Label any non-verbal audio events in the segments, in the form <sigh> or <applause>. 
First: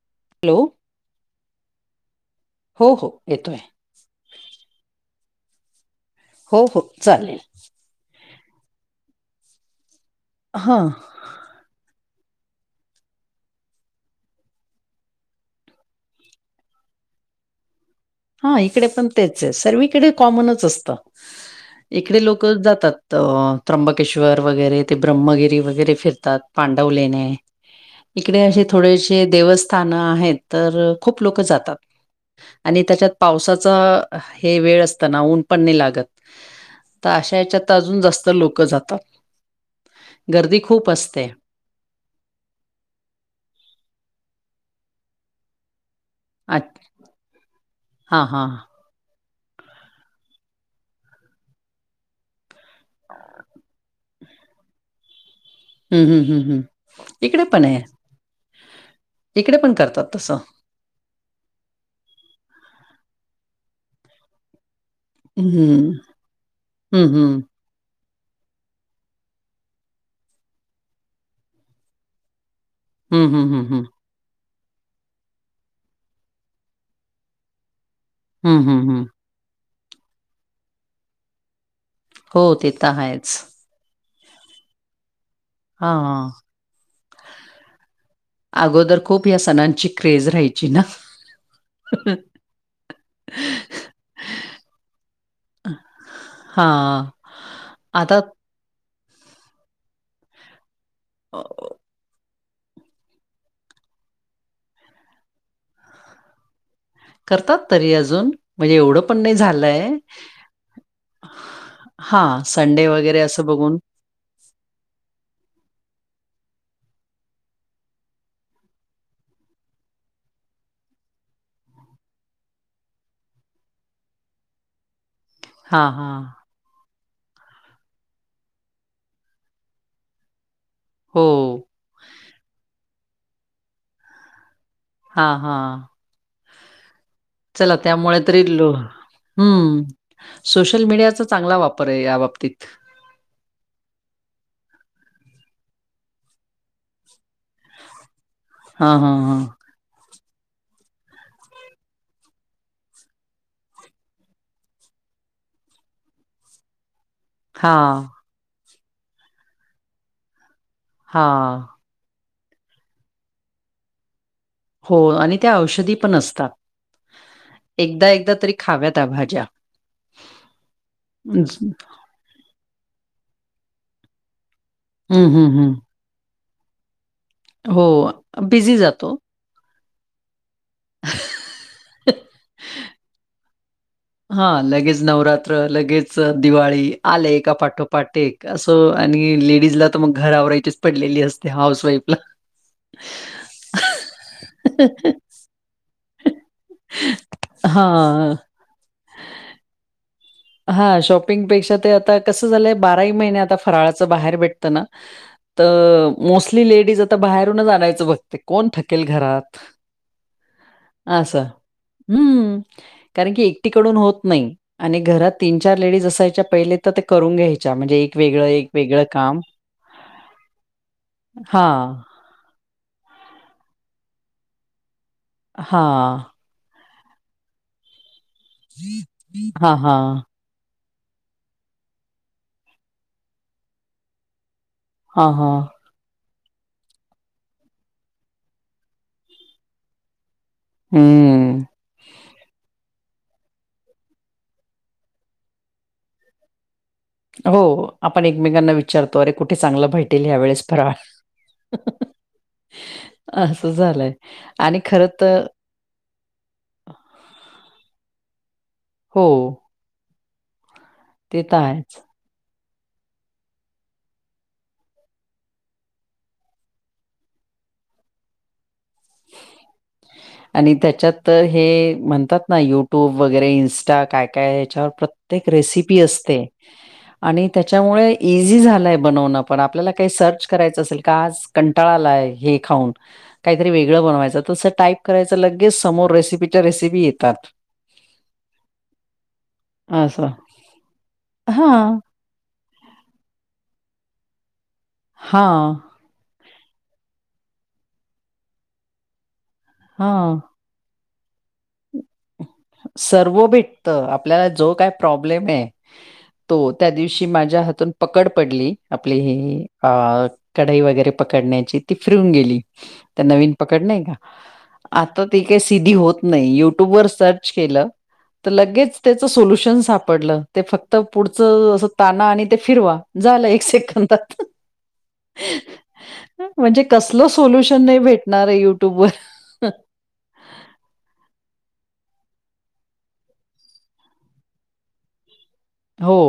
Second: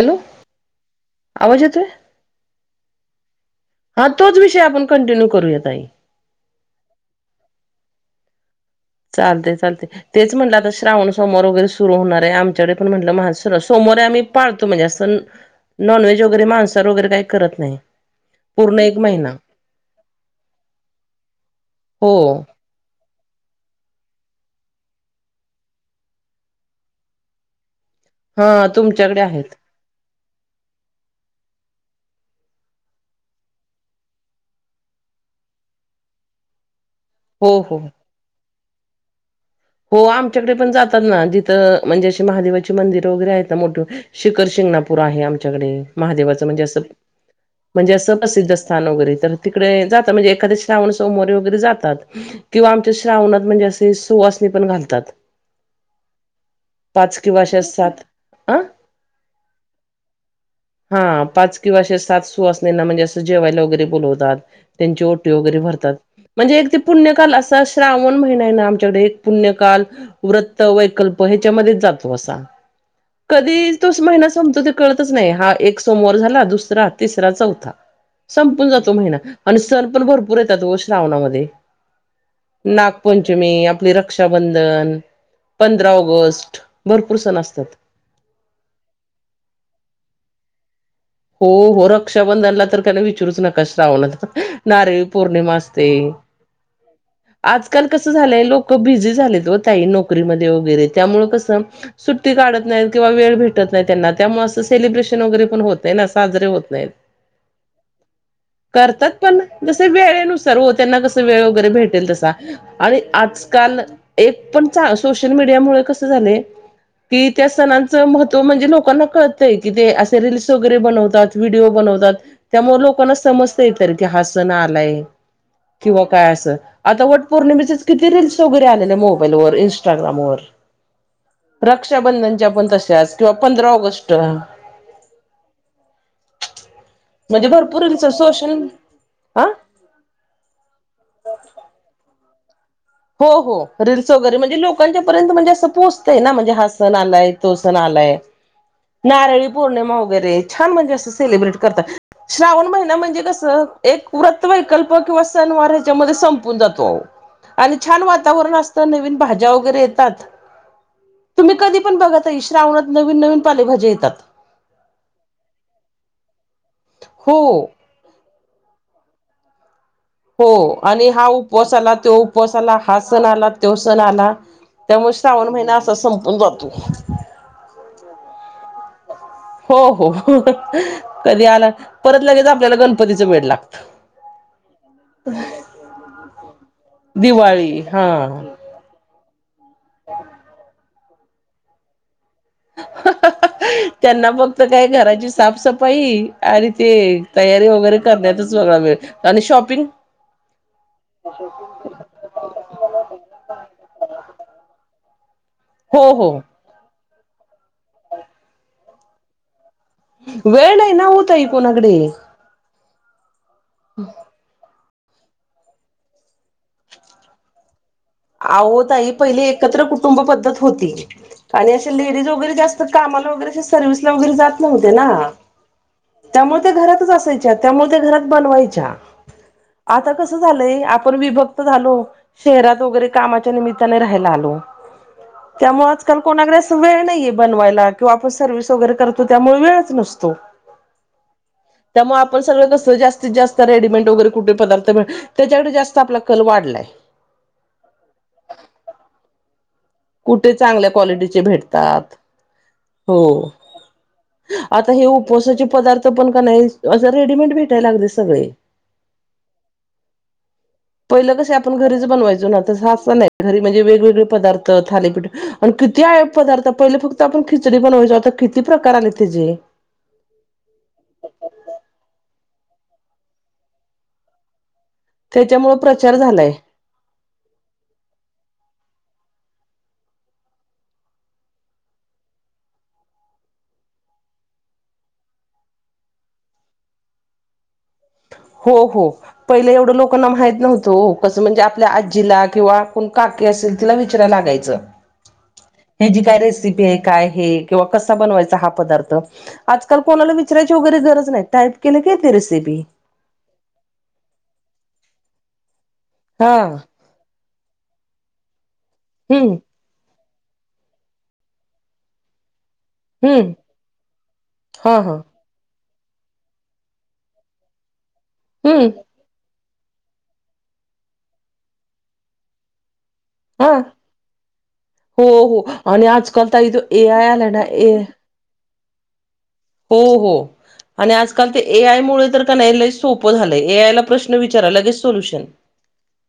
Hello आवाज येतोय हो, हो येतोय हा तोच विषय आपण कंटिन्यू करूया ताई हो, हो चालेल चालतय, चालतय तेच म्हणलं आता हां श्रावण समोर वगैरे सुरु होणार आहे आमच्याकडे पण म्हटल सोमवारी आम्ही पाळतो म्हणजे असं नॉनव्हेज वगैरे मांसर वगैरे काही करत नाही हा पूर्ण इकडे एक पण महिना तेच आहे सर्वकडे कॉमनच असतं हो इकडे लोक जातात त त्र्यंबकेश्वर वगैरे ते ब्रह्मगिरी वगैरे फिरतात पांडवलेने इकडे असे हा तुमच्याकडे थोडेसे आहेत देवस् स्थान आहेत तर खूप लोक जातात आणि त्याच्यात पावसाचा हे वेळ असताना ऊन पण लागत तर अशा हो याच्यात हो अजून जास्त लोकं जातात हो आमच्याकडे गर्दी पण खूप जातात ना असते जिथं म्हणजे अशी महादेवाची मंदिर वगैरे आहेत ना मोठे शिखर शिंगणापूर आहे आमच्याकडे महादेवाचं म्हणजे असं म्हणजे असं हा हा प्रसिद्ध अस न वगैरे तर तिकडे जात म्हणजे एखाद श्रावण सोमवारी वगैरे जातात किंवा आमच्या श्रावणात म्हणजे असे सुवासणी पण घालतात हम्म, हम्म, हम्म, हम्म इकडे पण आहे आं इकडे पण करतात तसं हा पाच किंवा असे सात सुवासिनींना म्हणजे असं जेवायला वगैरे बोलवतात त्यांची ओटी हं, वगैरे भरतात म्हणजे एक हं, पुण्यकाल हं. असं अस श्रावण महिना आहे ना आमच्याकडे एक पुण्यकाल व्रत वैकल्प ह्याच्यामध्येच जातो असा हं, हं, हं, कधी हं. तोस महिना संपतो ते कळतच नाही हा एक सोमवार झाला दुसरा, तिसरा, चौथा हं, संपून हं, जातो हं. महिना आणि सण पण भरपूर येतात व श्रावणामध्ये हो, ते तर आहेच. नागपंचमी आपली रक रक्षाबंधन, पंधरा हां. ऑगस्ट भरपूर सण असतात अगोदर खूप या सणांची क्रेज राहायची ना हो, हो रक्षाबंधनला तर का नाही विचरूच नका श्रावणात नारळी पौर्णिमा असते हा आजकाल कसं झालंय लोक बिझी झालेत हो तई नोकरीमध्ये वगैरे त्यामुळ अ, कसं सुट्टी काढत नाहीत किंवा वेळ भेटत नाही त्यां त्यामुळे असं सेलिब्रेशन वगैरे पण होत ना साजरे होत नाहीत करतात तरी अजून. म्हणजे एवढं करतात नाही पण जस झालंय. वेळेनुसार हो त्यांना कस वेळ वगैरे भेट ते तसा हां, संडे आणि वगैरे असं बघून आजकाल एक पण चां सोशल मीडिया मूळ कस झालय कि त्या सणांचं महत्व म्हणजे लोकांना कळतंय की ते असे रील्स वगैरे बनवतात व्हिडिओ बनवतात त्यामुळे लोकांना समजता येत की हा सण आलाय हां, किंवा हां. काय असं आता वट पौर्णिमेचेच किती रील्स वगैरे आले मोबाईलवर इंस्टाग्रामवर हो. रक्षाबंधनच्या पण तश्याच किंवा पंधरा ऑगस्ट हा, हा चला भरपूर रील्स त्यामुळे तर सोशल इलो हा हम्म सोशल मीडियाचा चांगला वापर आहे या बाबतीत. हो हो. रील्स वगैरे म्हणजे लोकांच्या पर्यंत म्हणजे असं पोहोचतय ना? म्हणजे हा सण आलाय. तो सण आलाय. हां, हां, हां. नारळी पौर्णिमा वगैरे छान म्हणजे असं सेलिब्रेट करतात. श्रावण महिना म्हणजे कसं? एक व्रत वैकल्प किंवा सण वार ह्याच्यामध्ये संपून जातो अहो. आणि छान हां, वातावरण असत. नवीन भाज्या वगैरे येतात. तुम्ही हां. कधी- पण बघा ताई श्रावणात नवीन नवीन पालेभाज्या येतात. हो. आणि त्या औषधी पण असतात. हो. एकदा एकदा तरी खाव्यात या भाज्या. हो. आणि हा हं, उपवास आला. तो उपवास आला. हा सण आला. तो सण आला. त्यामुळे श्रावण हं, हं. महिना असाच संपून जातो. हो. बिझी जातो. हो हो. कधी आला? परत लगेच आपल्याला गणपतीच वेड लागत. हा. लगेच नवरात्र. लगेच दिवाळी. आले एका दिवाळी पाठोपाठ हा एक असं- हो आणि लेडीजला तर मग घर आवरायचीच पडलेली असते हाऊस वाईफला. त्यांना फक्त काय घराची साफसफाई. आणि ते तयारी वगैरे हां. करण्यातच वेगळा वेळ आणि शॉपिंग? हा शॉपिंगपेक्षा ते आता कस झालंय? बाराही महिने आता फराळाच बाहेर भेटतं ना? हो तर हो मोस्टली लेडीज आता बाहेरूनच आणायचं बघते. कोण थकेल घरात. वेळ नाही ना हो आस. ताई कोणाकडे हम्म. कारण की एकटीकडून होत नाही. आणि घरात तीन चार लेडीज असायच्या पहिले तर ते करून घ्यायच्या म्हणजे- वेगळं, एक आवो वेगळं ताई काम पहिले एकत्र कुटुंब पद्धत होती आणि हां. असे लेडीज वगैरे जास्त- कामाला वगैरेे सर्वि्हसला वगैरे जात नव्हते ना? हां. त्यामुळे त्या घरातच असायच्या. त्यामुळे त्या घरात बनवायच्या. हां, आता हां. कस? झालंय? आपण विभक्त झालो. शहरात वगैरे कामाच्या निमित्ताने राहायला आलो. हां, हां. त्यामुळे आज- आजकाल कोणाकडे असं वेळ नाहीये बनवायला. किंवा आपण सर्व्हिस वगैरे करतो त्यामुळे वेळच नसतो. हम. हम. त्यामुळे आपण सगळं कसं जास्तीत जास्त रेडीमेड वगैरे कुठे पदार्थ भेट - त्याच्याकडे जास्त आपला कल वाढलाय. हो. आपण एकमेकांना विचारतो अरे कुठे चांगलं भेट- कुठे चांगल्या क्वालिटीचे भेटतात? हो. असं झालंय आणि आता हे खरं तर उपवासाचे- पदार्थ पण का नाही असं रेडीमेड भेटायला लागले सगळे. हो. पहिलं ते कस तर आपण आहेच. घरीच बनवायचो ना? तस <unintelligible> नाही घरी म्हणजे वेगळे पदार्थ- थालीपीठ. आणि किती आहे पदार्थ? पहिले फक्त आपण खिचडी बनवायचो आता किती प्रकार आलेत त्याचेे. आणि त्याच्यात तर हे म्हणतात ना युट्यूब वगैरे इन्स्टा काय काय याच्यावर प्रत्येक- एक त्याच्यामुळे रेसिपी प्रचार असते. झालाय आणि त्याच्यामुळे इझी झालय बनवणं पण. आपल्याला काही सर्च करायचं असेल का आज- कंटाळा आलाय हे खाऊन काहीतरी वेगळं बनवायच. तस टाईप - करायच लगेच समोर रेसिपीच्या रेसिपी येतात. हो. हो. पहिले एवढं असं. लोकांना माहीत नव्हतं हो. कसं म्हणजे आपल्या हां, आजीला किंवा- कोण काकी असेल तिला विचारय लागायचं. हां! ह्या जी काय रेसिपी आहे काय हे किंवा कसा बनवायचा हा पदार्थ आजकाल कोणाला हां. विचरायच? विचारायची वगैरे गरज नाही टायप केलं की येती रेसिपी. सर्व भेटत आपल्याला जो काय प्रॉब्लेम आहे हा तो त्या दिवशी माझ्या हातून पकड पडली आपली ही हम्म ही अ कढई वगैरे पकडण्याची ती फिरून गेली तर हम्म नवीन पकड नाही का हा हा आता ती काही सिधी होत नाही यु ट्यूब वर सर्च केलं तर हम्म लगेच त्या च सोल्युशन सापडलं ते फक्त पुढच अस ताणा आणि ते फिरवा. झालं एक हा सेकंदात हो हो आणि आजकाल ताई ए-आय आलाय ना ए असणार यूट्यूबवर. हो हो! आणि आजकाल ते ए आय मुळं तर क न्हाय लय सोपं झालंय ए आयला प्रश्न विचारा लगेच सोल्युशन हो!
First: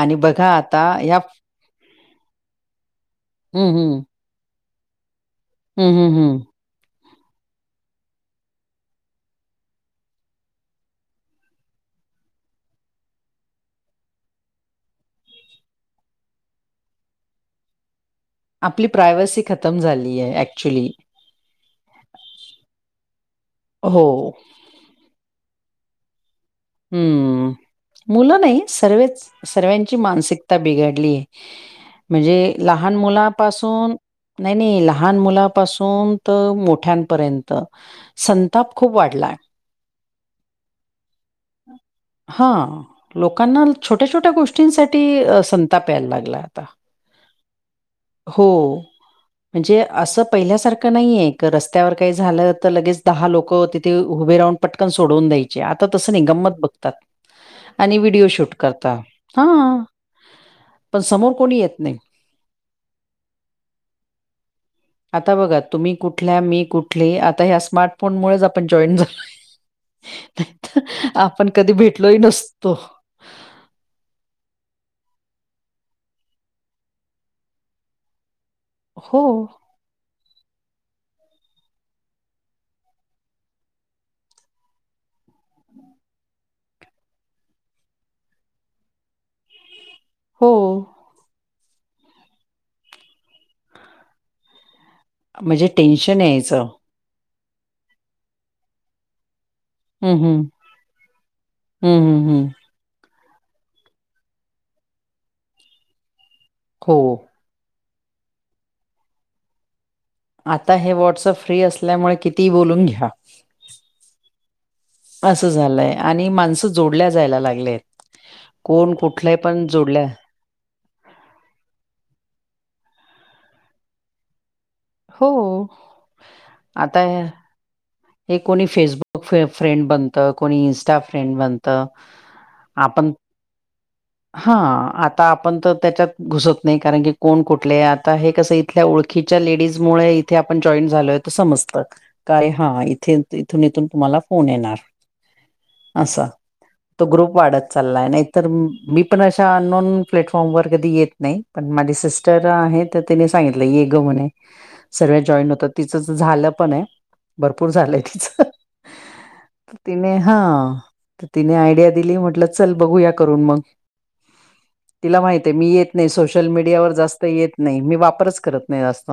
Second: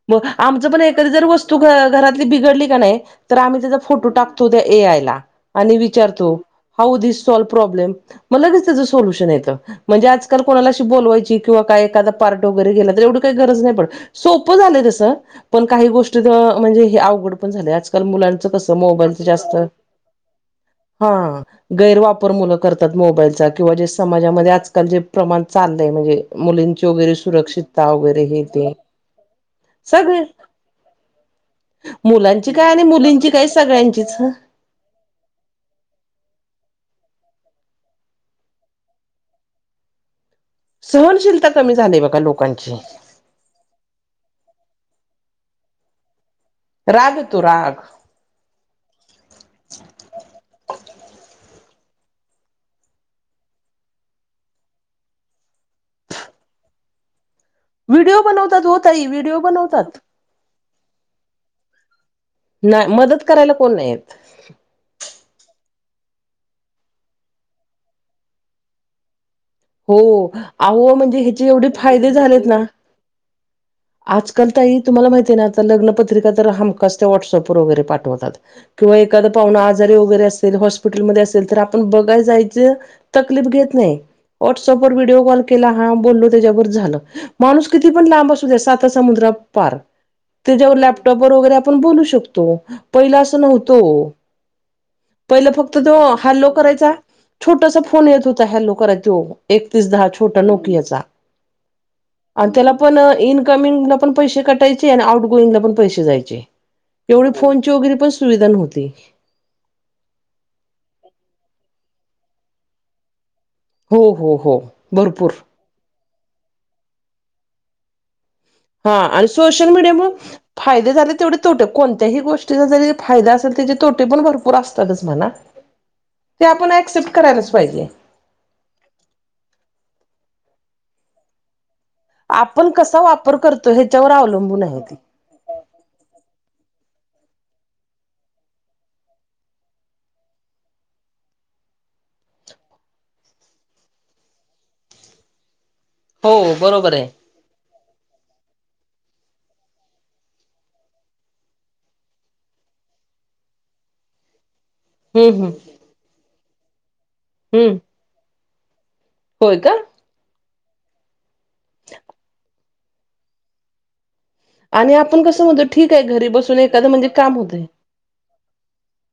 आणि मग बघा आमचं पण आता एखादी ह्या जर वस् तु घ घरातली बिघडली क न्हाय तर आम्ही हं, त्याचा हं. फोटो टाकतो त्या ए आयला. आणि हं, हं, विचारतो हं. हाऊ दिस सॉल्व प्रॉब्लेम म लगेच त्याचं सोल्युशन येतं. म्हणजे आजकाल कोणाला अशी बोलवायची किंवा काय एखादा पार्ट वगैरे गेला तर एवढं काही गरज नाही पडत सो प झालंय तस पण काही गोष्टीत म्हणजे हे अवघड पण झालंय आज काल मुलांच कस मोबाईल च जास्त ॲक्चुली हा गैरवापर मुलं करतात मोबाईलचा किंवा जे हो. समाजामध्ये आज आज काल जे प्रमाण चाललंय म्हणजे मुलींची वगैरे सुरक्षितता वगैरे हे ते सर्ववेच. सर्व्यांची सगळे मानसिकता बिघडलीय. मुलांची म्हणजे काय आणि लहान मुलींची काय मुलापासून सगळ्यांचीच नाही नाही लहान मुलापासून तर मोठ्यांपर्यंत संताप खूप वाढलाय सहनशीलता कमी झाली बघा लोकांची. हां. लोकांना छोट्या छोट्या गोष्टींसाठी संताप याय लागला आता राग येतो राग हो म्हणजे अस पहिल्यासारंख नाही की रस् त्यावर काही झालं तर लगेच दहा लोक तिथे उभे राहून पटकन सोडवून द्यायचे आता तस नाही गमत बघतात आणि व्हिडिओ व्हडिओ शूट बनवतात हो करता ताई व्हिडिओ हा. बनवतात पण समोर कोणी येत नाही न्हाय मदत करायला कोण नाही येत. <inaudible> आता बघा तुम्ही कुठल्या मी कुठली आता ह्या स्मार्टफोन मुळेच आपण जॉईन झालोय. हो, आवो नाहीतर आपण कधी भेटलो ही नसतो. आजकाल ताई तुम्हाला माहिती आहे ना आता लग्नपत्रिका तर हमखास त्या व्हॉट्सअपवर वगैरे पाठवतात. किंवा हो, एखादा पाहुणा आज री वगैरे असेल हॉस्पिटल मध्ये असेल तर आपण बघाय जायची तकलीफ घेत नाही. व्हॉट्सअपवर व्हिडिओ कॉल केला हा बोललो त्याच्यावर झालं. माणूस किती पण लांब असू द्या साता समुद्रापार. हो. त्याच्यावर लॅपटॉपवर वगैरे आपण बोलू शकतो. पहिला अस नव्हत हो. पहिलं म्हणजे फक्त तो टेन्शन हॅल्लो यायचं. करायचा, छोटासा फोन येत होता हॅल्लो कराय तो‌. एकतीस दहा हं, छोटा हं. नोकियाचा. हं, हं, हं. आणि त्याला पण इनकमिंगल पण पैसें कटायचे. आणि आउट गोइंगला पण पैसे जायचे. हो. फोनची वगैरे पण सुविधा नव्हती. आता हे व्हॉट्सअप फ्री असल्यामुळे कितीही बोलून घ्या. हो हो हो भरपूर अस झालय. आणि माणस जोडल्या जायला लागलेयत. हा आणि सोशल मीडिया मुळ फाये झाले तेवढे तोटे. कोणत्याही गोष्टीचा झाले फायदा असेल त्याचे तोटे पण भरपूर आस सगळच हो. म्हणा. ते आपण आता ॲक्सेप्ट करायलाच पाहिजे. हे कोणी फेसबुक फे फ्रेंड बनत. कोणी इंस्टा फ्रेंड बनत. त कसा आपण वापर करतो ह्याच्यावर हा अवलंबून आहे ते आता आपण तर त्याच्यात घुसत नाही. कारण की कोण कुठले, आता हे कस आहे इथल्या ओळखीच्या लेडीज मुळे इथे आपण जॉईट झालोय तर समजत‌ काय हा इथून इथून तुम्हाला फोन येणार अस. हो बरोबर तो आहे. ग्रुप वाढत चाललाय. नाहीतर मी पण अशा अननोन प्लॅटफॉर्म वर कधी येत नाही. पण माझी सिस्टर आहे तर तिने सांगितल, ये ग म्हणे. सर्वच हम्म जॉईट हम्म होतात. तिच झाल पण आहे. भरपूर हम्म झालय तिच. होय का? तिने ह तिने आयडिया दिली. म्हटल चल बघूया करून मग. आणि तिला आपण माहित कसं आहे म्हणतो मी ठीक येत नाही. घरी सोशल बसून एखादं मीडियावर म्हणजे जास्त काम येत होतंय. नाही. मी वापरच करत नाही जास्त.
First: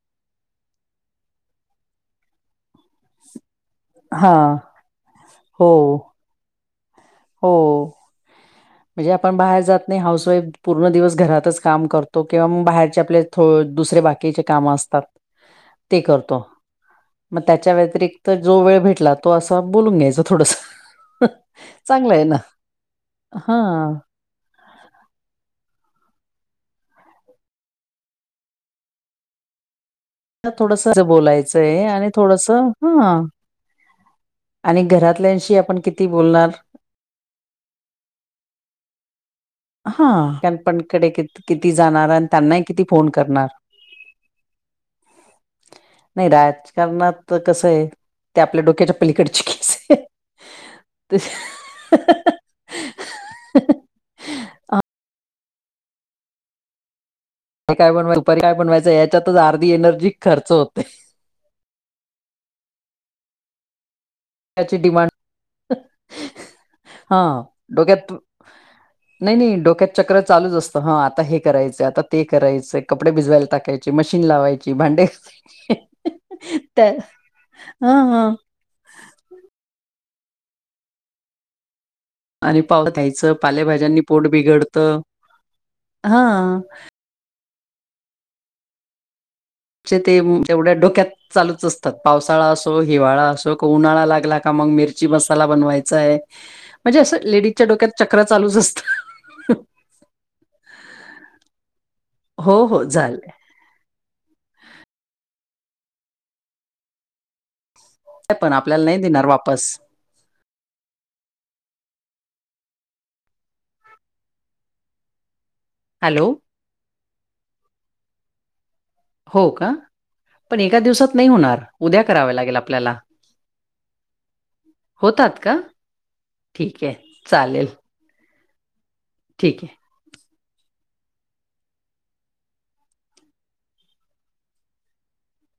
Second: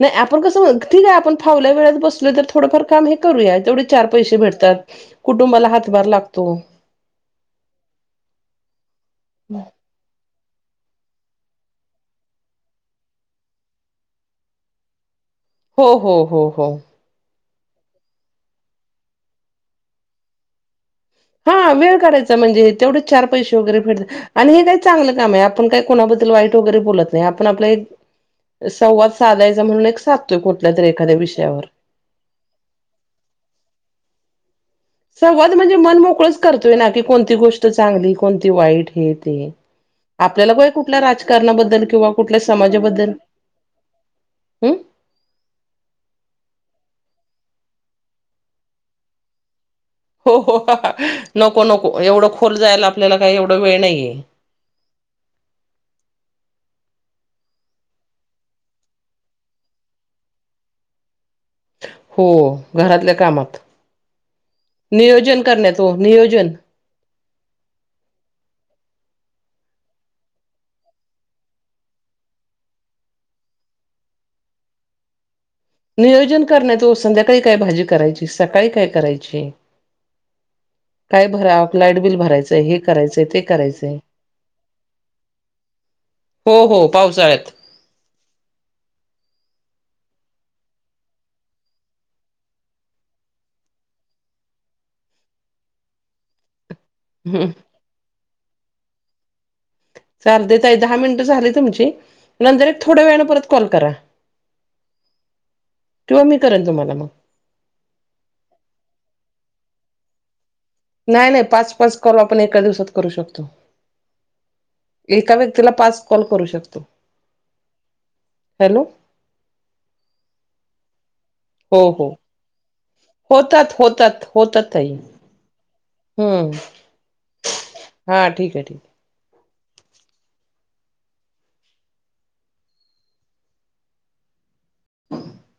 नाही आपण कस म्हणतो. ठीक आहे आपण फावल्या वेळात बसलो तर थोडफार काम हे करूया. तेवढेच चार हा पैसे भेटतात. कुटुंबाला हो हातभार लागतो. हो म्हणजे आपण बाहेर जात नाही. हाऊस वाईफ पूर्ण दिवस घरातच काम करतो. किंवा बाहेरचे आपल्या दुसरे बाकीचे काम असतात हो ते हो करतो. हो हो मग त्याच्या व्यतिरिक्त जो वेळ भेटला तो अस बोलून घ्यायच थोडस. हा वेळ काढायचा म्हणजे, तेवढच चार पैसे वगैरे हां भेटता. आणि हे काही चांगल काम आहे. आपण काही कोणाबद्दल वाईट वगैरे बोलत नाही. आपण आपल संवाद साधायचा म्हणून एक सााध थोडस बोलायचय. आणि थोडस हा संवाद म्हणजे मन मोकळच करतोय ना. की कोणती गोष्ट चांगली. कोणती वाईट. हे ते आपल्याला हां बय पण कुठल्या कडे कित किती राजकारणाबद्दल जाणार किंवा आणि कुठल्या त्यांनाही किती समाजाबद्दल फोन करणार हम्म <inaudible> नाही राजकारणात कस आहे, ते आपल्या डोक्याच्या पलीकडची केस आहे. हो ते नको नको, एवढ खोल जायला आपल्याला काही एवढ वेळ नाहीये. हे काय बनवाय. दुपारी काय बनवायच. याच्यातच अर्धी एनर्जी खर्च होते. हो घरातल्या कामात, त्याची डिमांड नियोजन करण्यात हो नियोजन हा डोक्यात नाही नाही डोक्यात चक्र चालूच असत. ह आता हे करायचय. आता ते करायचय. कपडे भिजवायला टाकायचे मशीन लावायची. भांडे घासायची नियोजन करायच तो संध्याकाळी काय भाजी हा करायची हा स काय, काय, करायची काय भरा लाईट बिल आणि भरायचंय हे पाव करायचंय द्यायचं ते करायचंय पालेभाज्यांनी पोट बिघडत हा. हो हो पावसाळ्यात त्याचे ते म जेवढ्या डोक्यात चालूच असतात पावसाळा असो, हिवाळा असो, उन्हाळा लागला का मग मिरची मसाला बनवायचा आहे. म्हणजे असं हम् लेडीजच्या डोक्यात चक्रा चालूच असतात. चालतेेत ताई दहा मिनिटं झाली तुमची हो नंतर एक हो थोडं वेळ झालंय परत कॉल करा किंवा मी करेन तुम्हाला मग. पण आपल्याला नाही देणार वापस नाही, नाही पाच, पाच कॉल आपण एका दिवसात करू शकतो. एका व्यक्तीला पाच कॉल हॅलो करू शकतो, हॅलो. हो का पण एका दिवसात नाही होणार. हो उद्या हो कराव्या लागेल आपल्याला, होतात होतात होतात ताई होतात का? ठीक आहे चालेल. हां ठीक आहे, ठीक आहे. ठीक आहे. <unintelligible>